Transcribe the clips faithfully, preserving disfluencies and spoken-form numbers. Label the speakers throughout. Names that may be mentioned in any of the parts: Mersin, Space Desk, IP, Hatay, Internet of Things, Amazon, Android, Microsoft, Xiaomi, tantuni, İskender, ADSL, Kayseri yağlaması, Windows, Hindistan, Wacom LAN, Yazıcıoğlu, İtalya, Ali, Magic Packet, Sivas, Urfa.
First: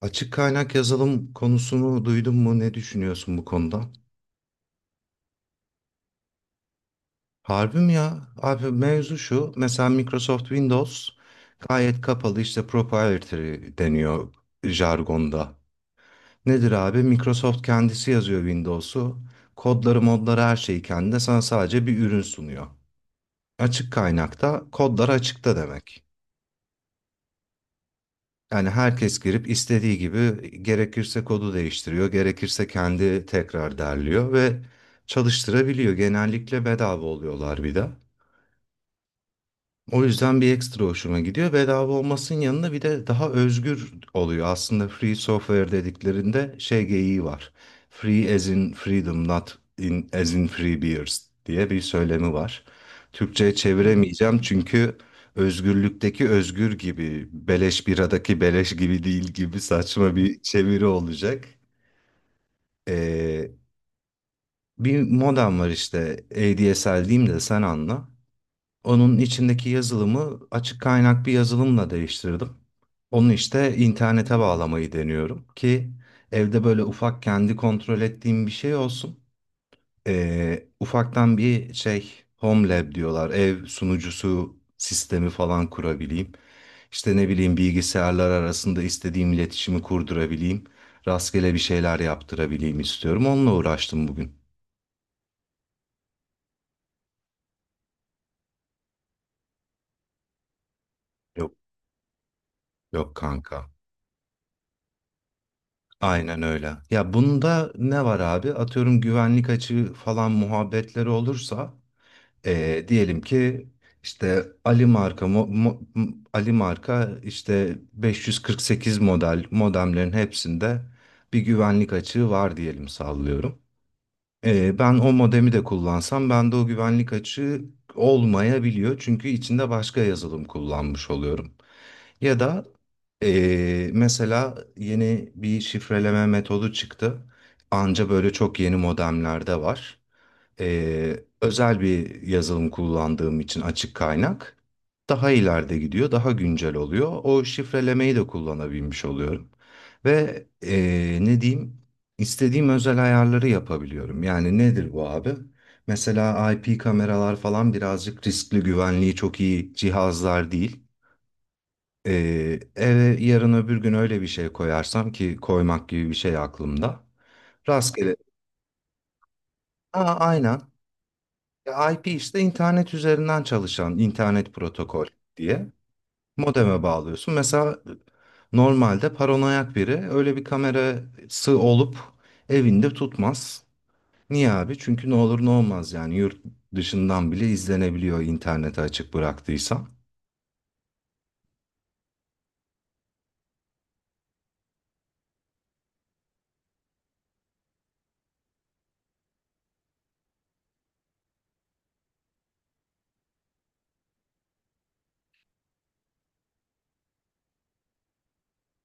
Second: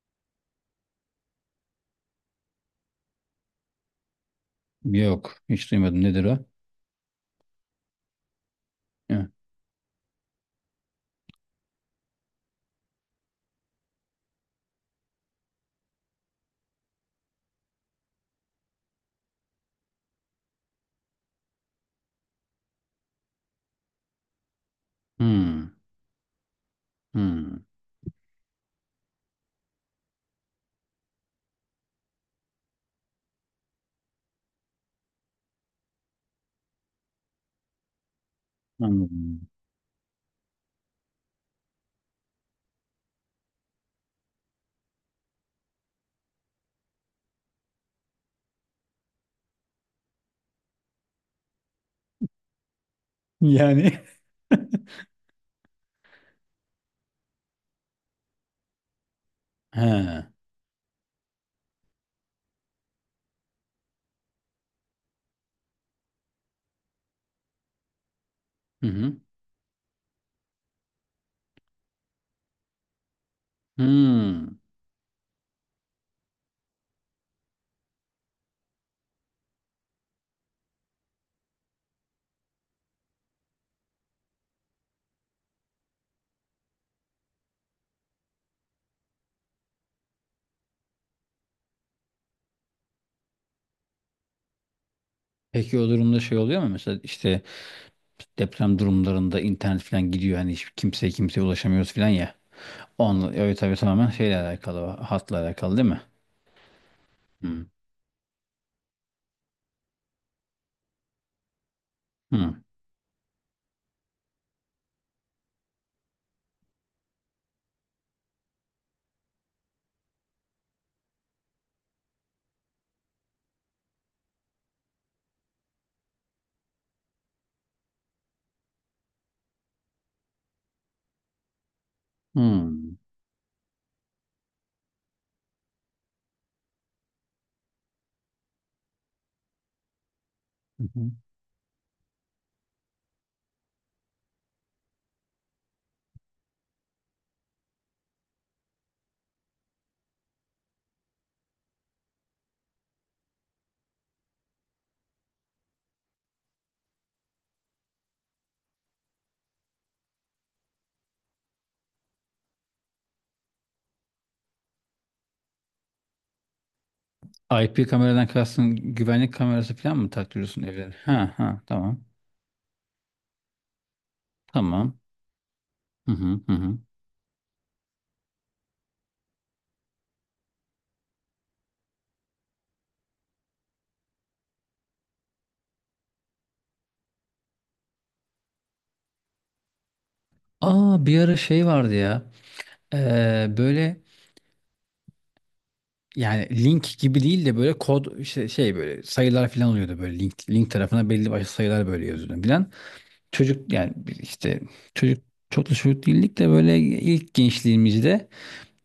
Speaker 1: Açık kaynak yazılım konusunu duydun mu? Ne düşünüyorsun bu konuda?
Speaker 2: Yok. Hiç duymadım. Nedir o?
Speaker 1: Harbi mi ya? Abi mevzu
Speaker 2: Hı.
Speaker 1: şu. Mesela Microsoft Windows gayet kapalı, işte proprietary deniyor jargonda. Nedir abi? Microsoft kendisi yazıyor Windows'u. Kodları, modları, her şeyi kendine. Sana sadece bir ürün sunuyor. Açık kaynakta kodlar açıkta
Speaker 2: Hmm.
Speaker 1: demek.
Speaker 2: Hmm.
Speaker 1: Yani herkes girip istediği gibi gerekirse kodu değiştiriyor, gerekirse kendi tekrar derliyor ve çalıştırabiliyor. Genellikle bedava oluyorlar bir de.
Speaker 2: Anladım.
Speaker 1: O yüzden bir ekstra hoşuma gidiyor. Bedava olmasının yanında bir de daha özgür oluyor. Aslında free software dediklerinde şey geyiği var. Free as in freedom, not in, as in free beers diye bir söylemi var. Türkçe'ye Hmm.
Speaker 2: Yani.
Speaker 1: çeviremeyeceğim, çünkü özgürlükteki özgür gibi, beleş biradaki beleş gibi değil gibi
Speaker 2: He.
Speaker 1: saçma
Speaker 2: Hı
Speaker 1: bir çeviri olacak. Ee, bir modem var işte A D S L diyeyim de sen anla.
Speaker 2: hı.
Speaker 1: Onun içindeki yazılımı açık kaynak bir yazılımla değiştirdim. Onu işte internete
Speaker 2: Hmm.
Speaker 1: bağlamayı deniyorum ki evde böyle ufak, kendi kontrol ettiğim bir şey olsun. Ee, ufaktan bir şey, home lab diyorlar, ev sunucusu sistemi falan kurabileyim. İşte ne bileyim, bilgisayarlar arasında istediğim iletişimi kurdurabileyim. Rastgele bir şeyler yaptırabileyim istiyorum. Onunla uğraştım bugün.
Speaker 2: Peki o durumda şey oluyor mu? Mesela işte deprem durumlarında internet falan gidiyor. Hani hiç kimseye kimseye
Speaker 1: Yok,
Speaker 2: ulaşamıyoruz falan ya.
Speaker 1: yok,
Speaker 2: Onunla, evet
Speaker 1: kanka.
Speaker 2: tabii tamamen şeyle alakalı. Hatla alakalı değil mi?
Speaker 1: Aynen öyle. Ya
Speaker 2: Hı.
Speaker 1: bunda ne var abi? Atıyorum, güvenlik açığı falan muhabbetleri olursa
Speaker 2: Hı.
Speaker 1: eee, diyelim ki işte Ali marka mo- mo- m- Ali marka işte beş yüz kırk sekiz model modemlerin hepsinde bir güvenlik açığı var diyelim, sallıyorum. Ee, ben o modemi de kullansam bende o güvenlik açığı olmayabiliyor. Çünkü içinde başka yazılım kullanmış oluyorum. Ya da
Speaker 2: Hı.
Speaker 1: ee, mesela yeni bir şifreleme metodu çıktı. Anca böyle çok yeni modemlerde var.
Speaker 2: Hı hı.
Speaker 1: Ee, özel bir yazılım kullandığım için açık kaynak daha ileride gidiyor, daha güncel oluyor. O şifrelemeyi de kullanabilmiş oluyorum. Ve ee, ne diyeyim, istediğim özel ayarları yapabiliyorum. Yani nedir bu abi? Mesela I P kameralar falan birazcık riskli, güvenliği çok iyi cihazlar değil. Ee, eve yarın öbür gün öyle bir şey koyarsam ki koymak gibi bir şey aklımda.
Speaker 2: I P
Speaker 1: Rastgele.
Speaker 2: kameradan kastın güvenlik kamerası falan mı
Speaker 1: Aa, aynen.
Speaker 2: taktırıyorsun evlere? Ha ha
Speaker 1: Ya
Speaker 2: tamam.
Speaker 1: I P, işte internet üzerinden çalışan internet
Speaker 2: Tamam.
Speaker 1: protokol diye
Speaker 2: Hı hı hı hı.
Speaker 1: modeme bağlıyorsun. Mesela e, normalde paranoyak biri öyle bir kamerası olup evinde tutmaz. Niye abi? Çünkü ne olur ne olmaz, yani yurt dışından bile izlenebiliyor internete açık bıraktıysa.
Speaker 2: Aa bir ara şey vardı ya. Ee, böyle yani link gibi değil de böyle kod işte şey böyle sayılar falan oluyordu böyle link link tarafına belli başlı sayılar böyle yazıyordu falan. Çocuk yani biz işte çocuk çok da çocuk değildik de böyle ilk gençliğimizde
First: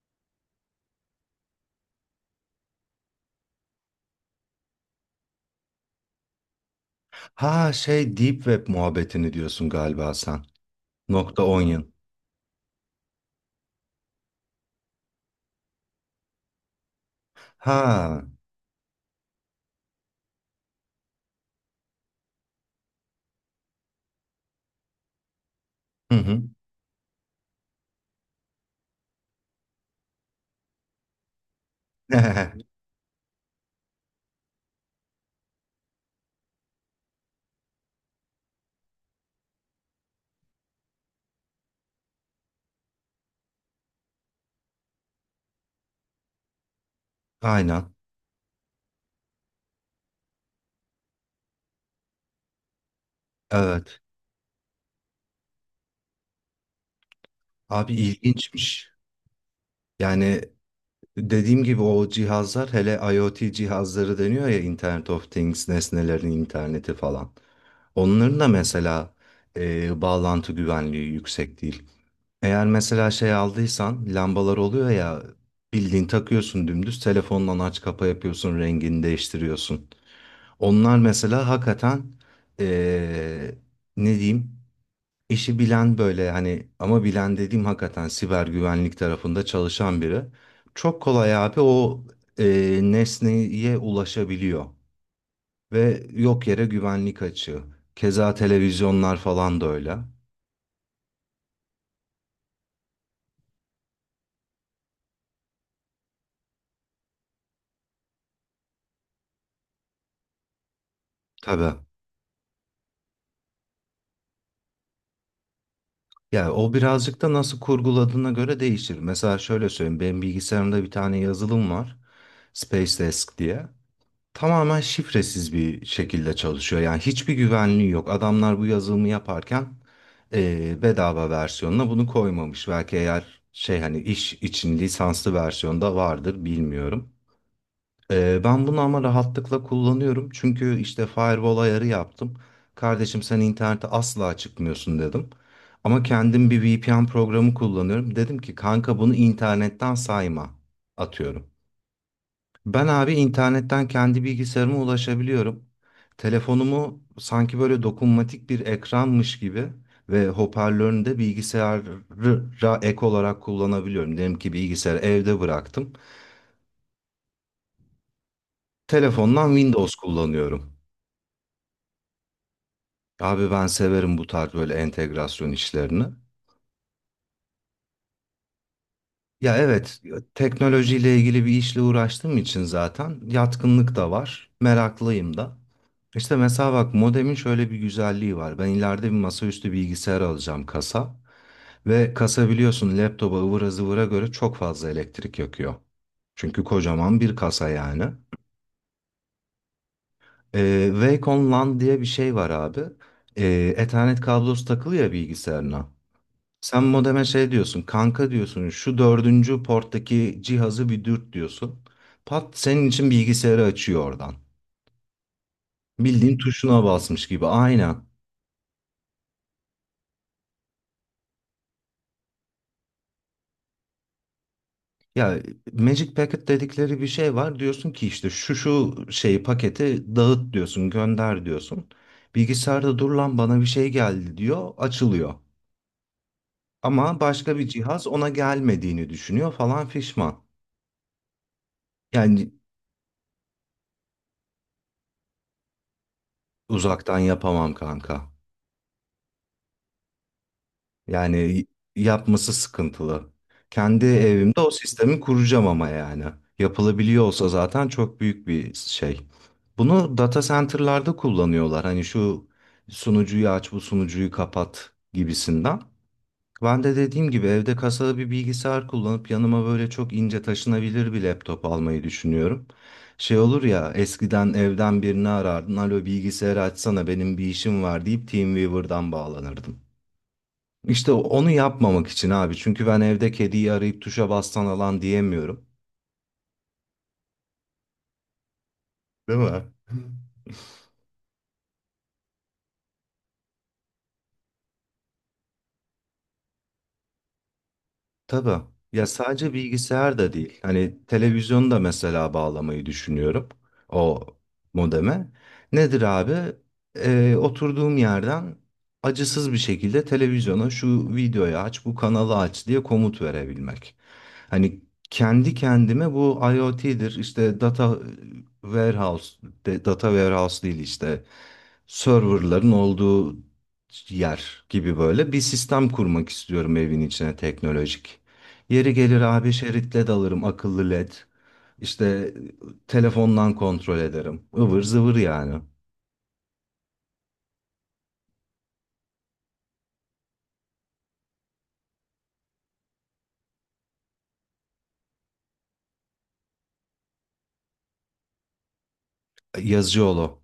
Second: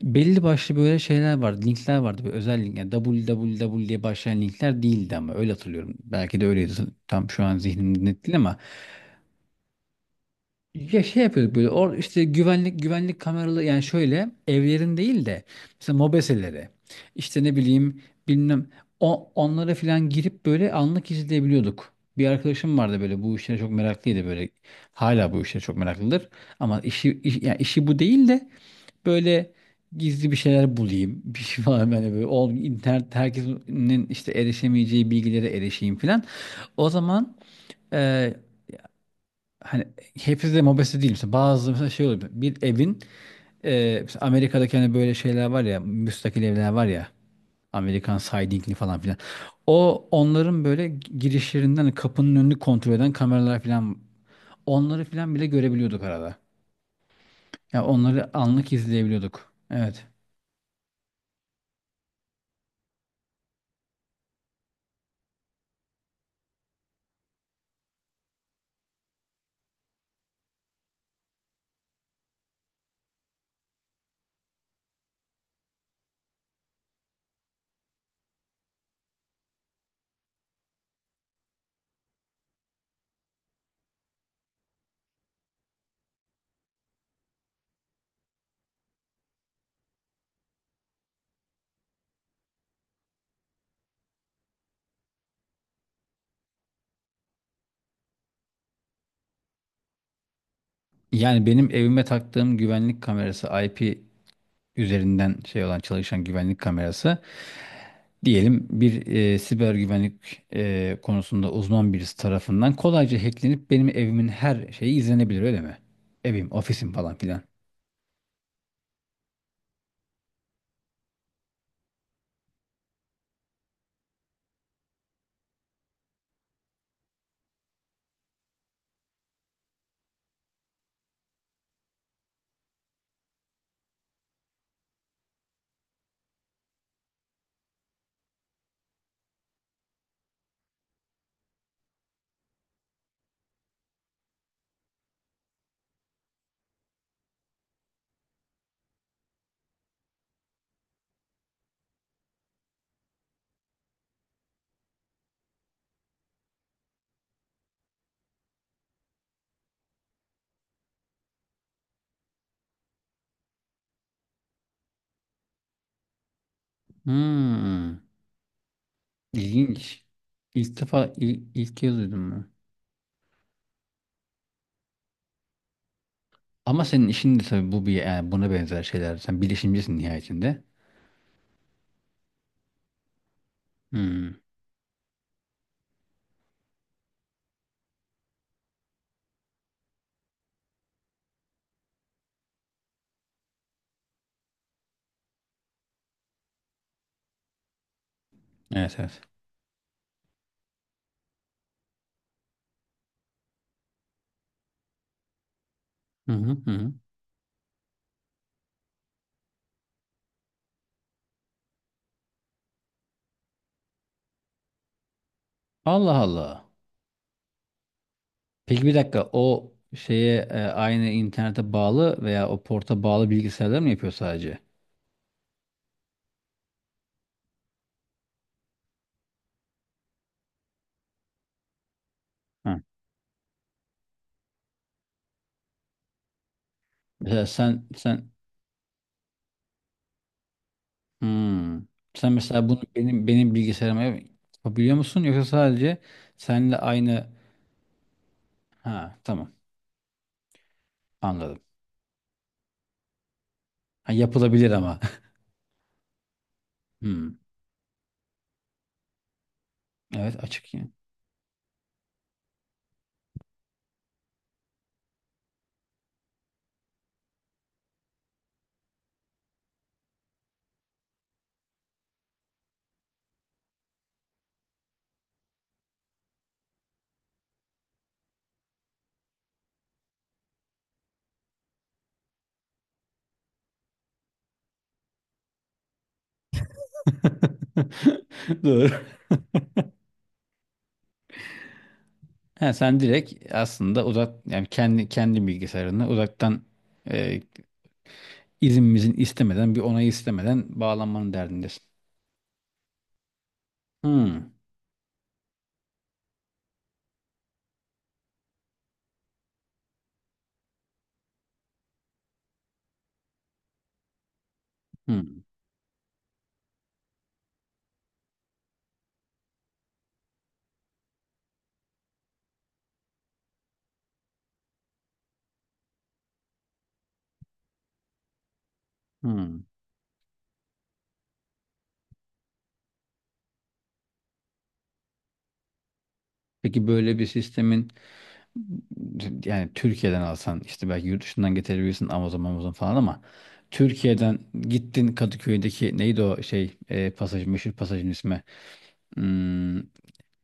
Speaker 2: belli başlı böyle şeyler vardı linkler vardı böyle özel link yani www diye başlayan linkler değildi ama öyle hatırlıyorum. Belki de öyleydi tam şu an
Speaker 1: Ha,
Speaker 2: zihnimde
Speaker 1: şey,
Speaker 2: net
Speaker 1: deep
Speaker 2: değil ama
Speaker 1: web muhabbetini diyorsun galiba sen.
Speaker 2: ya şey
Speaker 1: Nokta
Speaker 2: yapıyoruz böyle
Speaker 1: onion.
Speaker 2: or işte güvenlik güvenlik kameralı yani şöyle evlerin değil de mesela mobeselere işte ne bileyim
Speaker 1: Ha.
Speaker 2: bilmem o, onlara falan girip böyle anlık izleyebiliyorduk. Bir arkadaşım vardı böyle bu işlere çok meraklıydı böyle hala bu işlere çok
Speaker 1: Hı
Speaker 2: meraklıdır
Speaker 1: hı.
Speaker 2: ama işi iş, yani işi bu değil de böyle gizli bir şeyler bulayım bir şey falan böyle, böyle ol, internet herkesin işte erişemeyeceği bilgilere erişeyim falan. O zaman hani hepsi de mobese değil. Mesela bazı mesela şey oluyor. Bir evin e, mesela Amerika'daki hani böyle şeyler var ya müstakil evler var ya
Speaker 1: Aynen.
Speaker 2: Amerikan sidingli falan filan. O onların böyle girişlerinden hani kapının önünü kontrol eden kameralar filan
Speaker 1: Evet.
Speaker 2: onları filan bile görebiliyorduk arada. Ya
Speaker 1: Abi
Speaker 2: onları anlık
Speaker 1: ilginçmiş.
Speaker 2: izleyebiliyorduk. Evet.
Speaker 1: Yani dediğim gibi, o cihazlar, hele IoT cihazları deniyor ya, Internet of Things, nesnelerin interneti falan. Onların da mesela e, bağlantı güvenliği yüksek değil. Eğer mesela şey aldıysan, lambalar oluyor ya, bildiğin takıyorsun, dümdüz telefondan aç kapa yapıyorsun, rengini değiştiriyorsun. Onlar mesela hakikaten, e, ne diyeyim, İşi bilen, böyle hani, ama bilen dediğim hakikaten siber güvenlik tarafında çalışan biri. Çok kolay abi, o e, nesneye ulaşabiliyor ve yok yere güvenlik açığı. Keza televizyonlar falan da öyle.
Speaker 2: Yani benim evime taktığım güvenlik kamerası I P üzerinden şey olan çalışan güvenlik kamerası diyelim bir e, siber güvenlik e, konusunda
Speaker 1: Tabii.
Speaker 2: uzman birisi tarafından kolayca hacklenip benim evimin her şeyi izlenebilir öyle mi?
Speaker 1: Yani
Speaker 2: Evim,
Speaker 1: o
Speaker 2: ofisim falan
Speaker 1: birazcık da
Speaker 2: filan.
Speaker 1: nasıl kurguladığına göre değişir. Mesela şöyle söyleyeyim. Benim bilgisayarımda bir tane yazılım var. Space Desk diye. Tamamen şifresiz bir şekilde çalışıyor. Yani hiçbir güvenliği yok. Adamlar bu yazılımı yaparken eee, bedava versiyonuna bunu koymamış. Belki, eğer, şey, hani iş için lisanslı versiyonda vardır, bilmiyorum. Eee, ben bunu ama rahatlıkla kullanıyorum. Çünkü işte firewall ayarı yaptım. Kardeşim sen internete asla çıkmıyorsun dedim. Ama kendim bir V P N programı kullanıyorum. Dedim ki kanka, bunu internetten sayma, atıyorum. Ben abi, internetten kendi bilgisayarıma ulaşabiliyorum. Telefonumu sanki böyle dokunmatik bir ekranmış gibi ve hoparlörünü de bilgisayara ek olarak kullanabiliyorum. Diyelim ki bilgisayarı evde bıraktım.
Speaker 2: Hmm,
Speaker 1: Telefondan Windows
Speaker 2: ilginç.
Speaker 1: kullanıyorum.
Speaker 2: İlk defa il- ilk kez duydum bunu.
Speaker 1: Abi ben severim bu tarz böyle entegrasyon işlerini.
Speaker 2: Ama senin işin de tabii bu bir yani buna benzer şeyler. Sen
Speaker 1: Ya
Speaker 2: bilişimcisin
Speaker 1: evet,
Speaker 2: nihayetinde.
Speaker 1: teknolojiyle ilgili bir işle uğraştığım için zaten yatkınlık da
Speaker 2: Hmm,
Speaker 1: var, meraklıyım da. İşte mesela bak, modemin şöyle bir güzelliği var. Ben ileride bir masaüstü bilgisayar alacağım, kasa. Ve kasa biliyorsun laptopa, ıvıra zıvıra göre çok fazla elektrik yakıyor. Çünkü kocaman bir kasa yani.
Speaker 2: evet evet.
Speaker 1: Ee, Wacom LAN diye bir şey var abi. Ee, Ethernet kablosu takılı ya bilgisayarına.
Speaker 2: Hı hı, hı
Speaker 1: Sen
Speaker 2: hı.
Speaker 1: modeme şey diyorsun, kanka diyorsun, şu dördüncü porttaki cihazı bir dürt diyorsun. Pat, senin için bilgisayarı açıyor oradan.
Speaker 2: Allah
Speaker 1: Bildiğin
Speaker 2: Allah.
Speaker 1: tuşuna basmış gibi, aynen.
Speaker 2: Peki bir dakika o şeye e, aynı internete bağlı veya o porta bağlı bilgisayarlar mı yapıyor sadece?
Speaker 1: Ya, Magic Packet dedikleri bir şey var. Diyorsun ki işte şu şu şeyi, paketi dağıt diyorsun, gönder diyorsun.
Speaker 2: Hı.
Speaker 1: Bilgisayarda, dur lan bana bir şey geldi diyor, açılıyor. Ama
Speaker 2: Mesela
Speaker 1: başka bir
Speaker 2: sen
Speaker 1: cihaz ona
Speaker 2: sen
Speaker 1: gelmediğini düşünüyor falan fişman.
Speaker 2: Hmm. Sen
Speaker 1: Yani
Speaker 2: mesela bunu benim benim bilgisayarıma yapabiliyor musun yoksa sadece seninle
Speaker 1: uzaktan
Speaker 2: aynı
Speaker 1: yapamam kanka.
Speaker 2: ha tamam anladım.
Speaker 1: Yani yapması sıkıntılı. Kendi
Speaker 2: Ha,
Speaker 1: evimde o
Speaker 2: yapılabilir ama.
Speaker 1: sistemi kuracağım ama yani. Yapılabiliyor
Speaker 2: Hmm.
Speaker 1: olsa zaten çok büyük bir şey. Bunu data
Speaker 2: Evet açık yine.
Speaker 1: center'larda kullanıyorlar. Hani şu sunucuyu aç, bu sunucuyu kapat gibisinden. Ben de dediğim gibi evde kasalı bir bilgisayar kullanıp yanıma böyle çok ince taşınabilir bir laptop almayı düşünüyorum. Şey olur ya, eskiden evden birini arardın. Alo, bilgisayarı açsana benim bir işim var deyip TeamViewer'dan bağlanırdım. İşte onu yapmamak için abi. Çünkü ben evde kediyi arayıp tuşa bastan alan diyemiyorum.
Speaker 2: Doğru.
Speaker 1: Değil mi?
Speaker 2: Ha, sen direkt aslında uzak yani kendi kendi bilgisayarını uzaktan e,
Speaker 1: Tabii. Ya
Speaker 2: izinimizin
Speaker 1: sadece
Speaker 2: istemeden bir onayı
Speaker 1: bilgisayar da değil.
Speaker 2: istemeden
Speaker 1: Hani
Speaker 2: bağlanmanın
Speaker 1: televizyonu da
Speaker 2: derdindesin.
Speaker 1: mesela bağlamayı düşünüyorum o
Speaker 2: Hmm.
Speaker 1: modeme. Nedir abi? Ee, oturduğum yerden acısız bir şekilde televizyona şu videoyu aç, bu kanalı aç diye komut verebilmek. Hani
Speaker 2: Hmm.
Speaker 1: kendi kendime bu IoT'dir, işte data warehouse, de- data warehouse değil, işte serverların olduğu yer gibi böyle bir sistem kurmak istiyorum evin içine, teknolojik. Yeri gelir abi
Speaker 2: Hmm.
Speaker 1: şeritle dalırım, akıllı led. İşte telefondan kontrol ederim. Ivır zıvır yani.
Speaker 2: Peki böyle bir sistemin yani Türkiye'den alsan işte belki yurt dışından getirebilirsin Amazon Amazon falan ama Türkiye'den gittin Kadıköy'deki neydi o şey e, pasaj meşhur pasajın ismi hmm,
Speaker 1: Yazıcıoğlu.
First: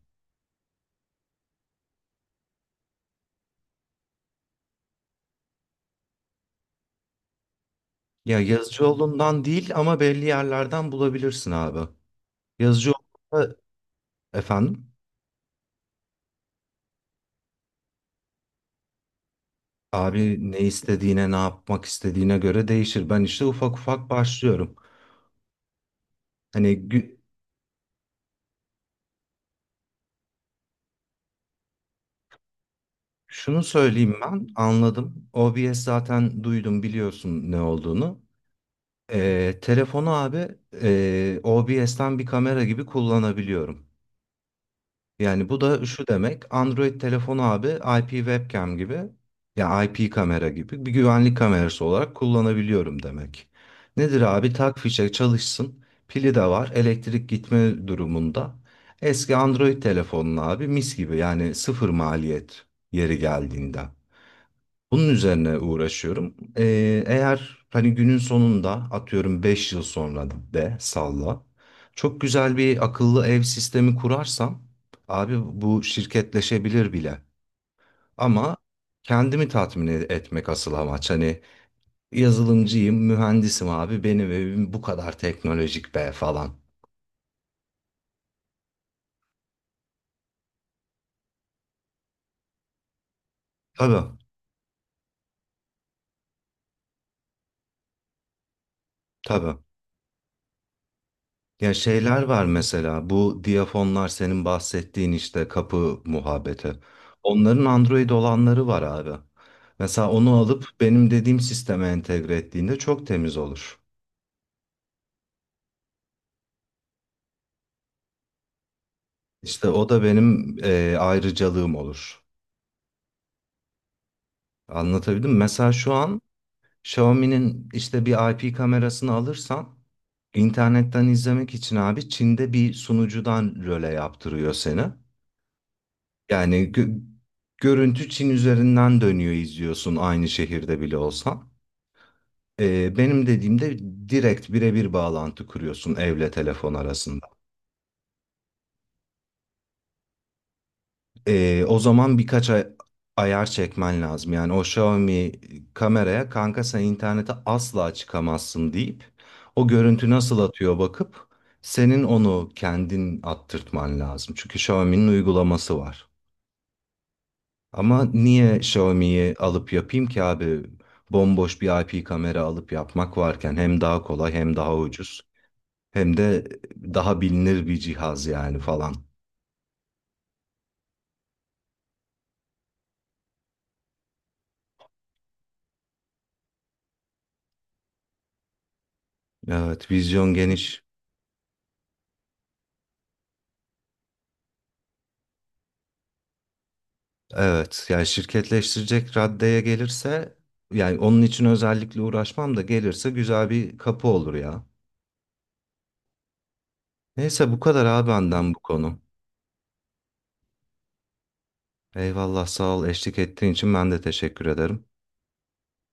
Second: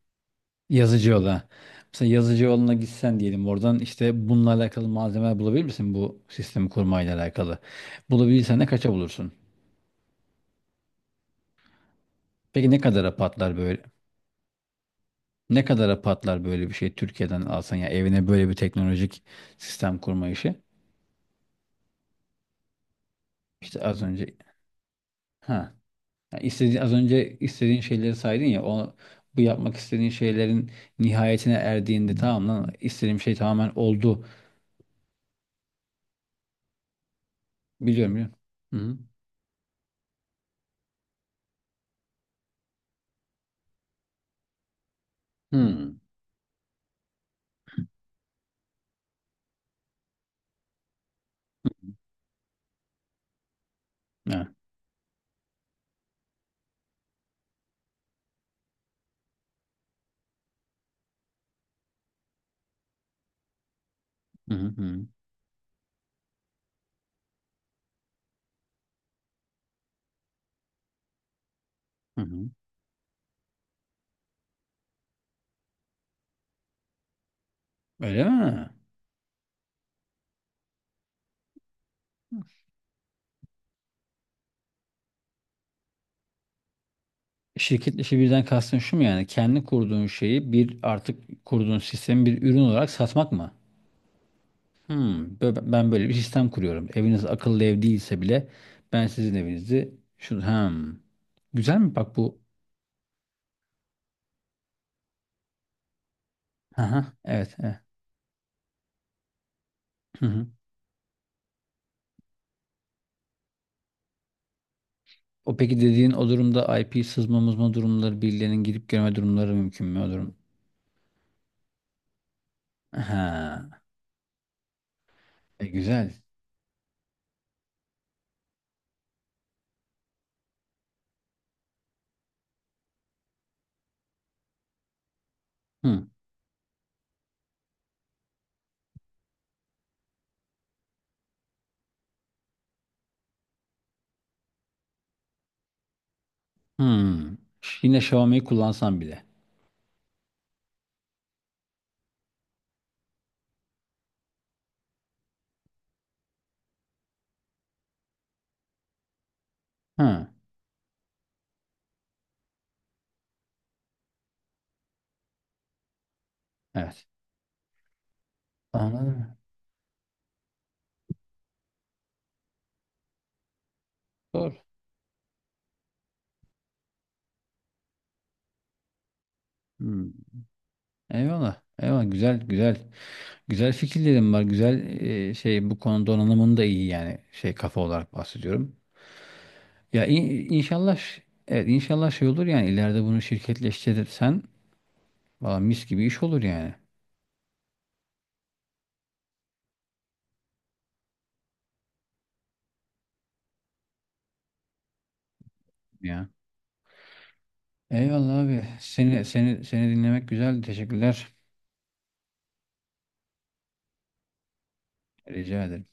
Speaker 2: Yazıcıoğlu'na mesela Yazıcıoğlu'na gitsen diyelim oradan işte bununla alakalı malzemeler bulabilir misin bu sistemi kurmayla alakalı
Speaker 1: Ya
Speaker 2: bulabilirsen ne kaça bulursun
Speaker 1: Yazıcıoğlu'ndan değil ama belli yerlerden bulabilirsin abi.
Speaker 2: peki ne kadara
Speaker 1: Yazıcıoğlu,
Speaker 2: patlar böyle
Speaker 1: efendim,
Speaker 2: ne kadara patlar böyle bir şey Türkiye'den alsan ya evine böyle bir teknolojik sistem kurma
Speaker 1: abi
Speaker 2: işi
Speaker 1: ne istediğine, ne yapmak istediğine göre değişir. Ben işte ufak
Speaker 2: işte az
Speaker 1: ufak
Speaker 2: önce
Speaker 1: başlıyorum.
Speaker 2: ha yani
Speaker 1: Hani
Speaker 2: istediğin, az
Speaker 1: gü-
Speaker 2: önce istediğin şeyleri saydın ya o bu yapmak istediğin şeylerin nihayetine erdiğinde tamam lan istediğim şey
Speaker 1: Şunu
Speaker 2: tamamen
Speaker 1: söyleyeyim,
Speaker 2: oldu.
Speaker 1: ben anladım. O b s zaten duydum, biliyorsun ne
Speaker 2: Biliyorum
Speaker 1: olduğunu.
Speaker 2: biliyorum. Hı hı.
Speaker 1: Ee, telefonu abi, e, O B S'ten bir kamera gibi kullanabiliyorum. Yani bu da
Speaker 2: Hı.
Speaker 1: şu demek, Android telefonu abi I P webcam gibi, ya I P kamera gibi bir güvenlik kamerası olarak kullanabiliyorum demek. Nedir
Speaker 2: Evet.
Speaker 1: abi, tak fişe çalışsın, pili de var elektrik gitme durumunda. Eski Android telefonun abi mis gibi, yani sıfır maliyet yeri geldiğinde.
Speaker 2: Hı hı hı.
Speaker 1: Bunun üzerine uğraşıyorum. Ee, eğer hani günün sonunda atıyorum beş yıl sonra, de salla. Çok
Speaker 2: Hı hı.
Speaker 1: güzel bir akıllı ev sistemi kurarsam abi, bu şirketleşebilir bile.
Speaker 2: Öyle
Speaker 1: Ama
Speaker 2: mi?
Speaker 1: kendimi tatmin e- etmek asıl amaç. Hani yazılımcıyım, mühendisim abi, benim evim bu kadar teknolojik be falan.
Speaker 2: Şirket işi birden kastın şu mu yani? Kendi kurduğun şeyi bir artık kurduğun sistemi bir ürün olarak satmak mı?
Speaker 1: Tabii,
Speaker 2: Hmm, bö- ben böyle bir sistem kuruyorum. Eviniz akıllı ev değilse bile ben sizin
Speaker 1: tabii.
Speaker 2: evinizi şu hem
Speaker 1: Ya
Speaker 2: güzel mi bak
Speaker 1: şeyler
Speaker 2: bu?
Speaker 1: var mesela, bu diyafonlar, senin bahsettiğin işte kapı muhabbeti.
Speaker 2: Aha, evet,
Speaker 1: Onların
Speaker 2: evet.
Speaker 1: Android olanları var abi. Mesela onu alıp benim dediğim sisteme entegre ettiğinde çok temiz olur.
Speaker 2: O peki dediğin o durumda I P sızma mızma durumları birilerinin girip girme durumları
Speaker 1: İşte
Speaker 2: mümkün
Speaker 1: o
Speaker 2: mü
Speaker 1: da
Speaker 2: o durum?
Speaker 1: benim eee, ayrıcalığım olur.
Speaker 2: Ha,
Speaker 1: Anlatabildim mi?
Speaker 2: e,
Speaker 1: Mesela şu an
Speaker 2: güzel.
Speaker 1: Xiaomi'nin işte bir I P kamerasını alırsan, internetten izlemek için abi, Çin'de bir sunucudan röle yaptırıyor seni.
Speaker 2: Hı,
Speaker 1: Yani gö- görüntü Çin üzerinden dönüyor, izliyorsun aynı şehirde bile olsan. Ee, benim dediğimde direkt birebir bağlantı kuruyorsun evle telefon
Speaker 2: hı.
Speaker 1: arasında.
Speaker 2: Yine Xiaomi'yi kullansan bile.
Speaker 1: Ee, o zaman birkaç ay- ayar çekmen lazım. Yani o Xiaomi kameraya kanka sen internete asla çıkamazsın deyip, o görüntü
Speaker 2: Hı,
Speaker 1: nasıl atıyor bakıp senin onu kendin attırtman lazım. Çünkü Xiaomi'nin uygulaması var.
Speaker 2: evet.
Speaker 1: Ama niye Xiaomi'yi
Speaker 2: Anladım.
Speaker 1: alıp yapayım ki abi? Bomboş bir I P kamera alıp yapmak varken hem daha kolay,
Speaker 2: Doğru.
Speaker 1: hem daha ucuz, hem de daha bilinir bir cihaz yani falan.
Speaker 2: Hı. Eyvallah. Eyvallah. Güzel, güzel. Güzel fikirlerim var. Güzel e, şey bu konu donanımın da iyi yani şey kafa olarak bahsediyorum.
Speaker 1: Evet,
Speaker 2: Ya
Speaker 1: vizyon
Speaker 2: in-
Speaker 1: geniş.
Speaker 2: inşallah ş- evet inşallah şey olur yani ileride bunu şirketleştirirsen valla mis gibi iş olur yani.
Speaker 1: Evet, yani şirketleştirecek raddeye gelirse, yani onun için özellikle uğraşmam da gelirse güzel bir kapı olur ya.
Speaker 2: Ya.
Speaker 1: Neyse, bu kadar abi
Speaker 2: Eyvallah
Speaker 1: benden bu
Speaker 2: abi.
Speaker 1: konu.
Speaker 2: Seni seni seni dinlemek güzeldi. Teşekkürler.
Speaker 1: Eyvallah, sağ ol eşlik ettiğin için, ben de teşekkür ederim.
Speaker 2: Rica ederim.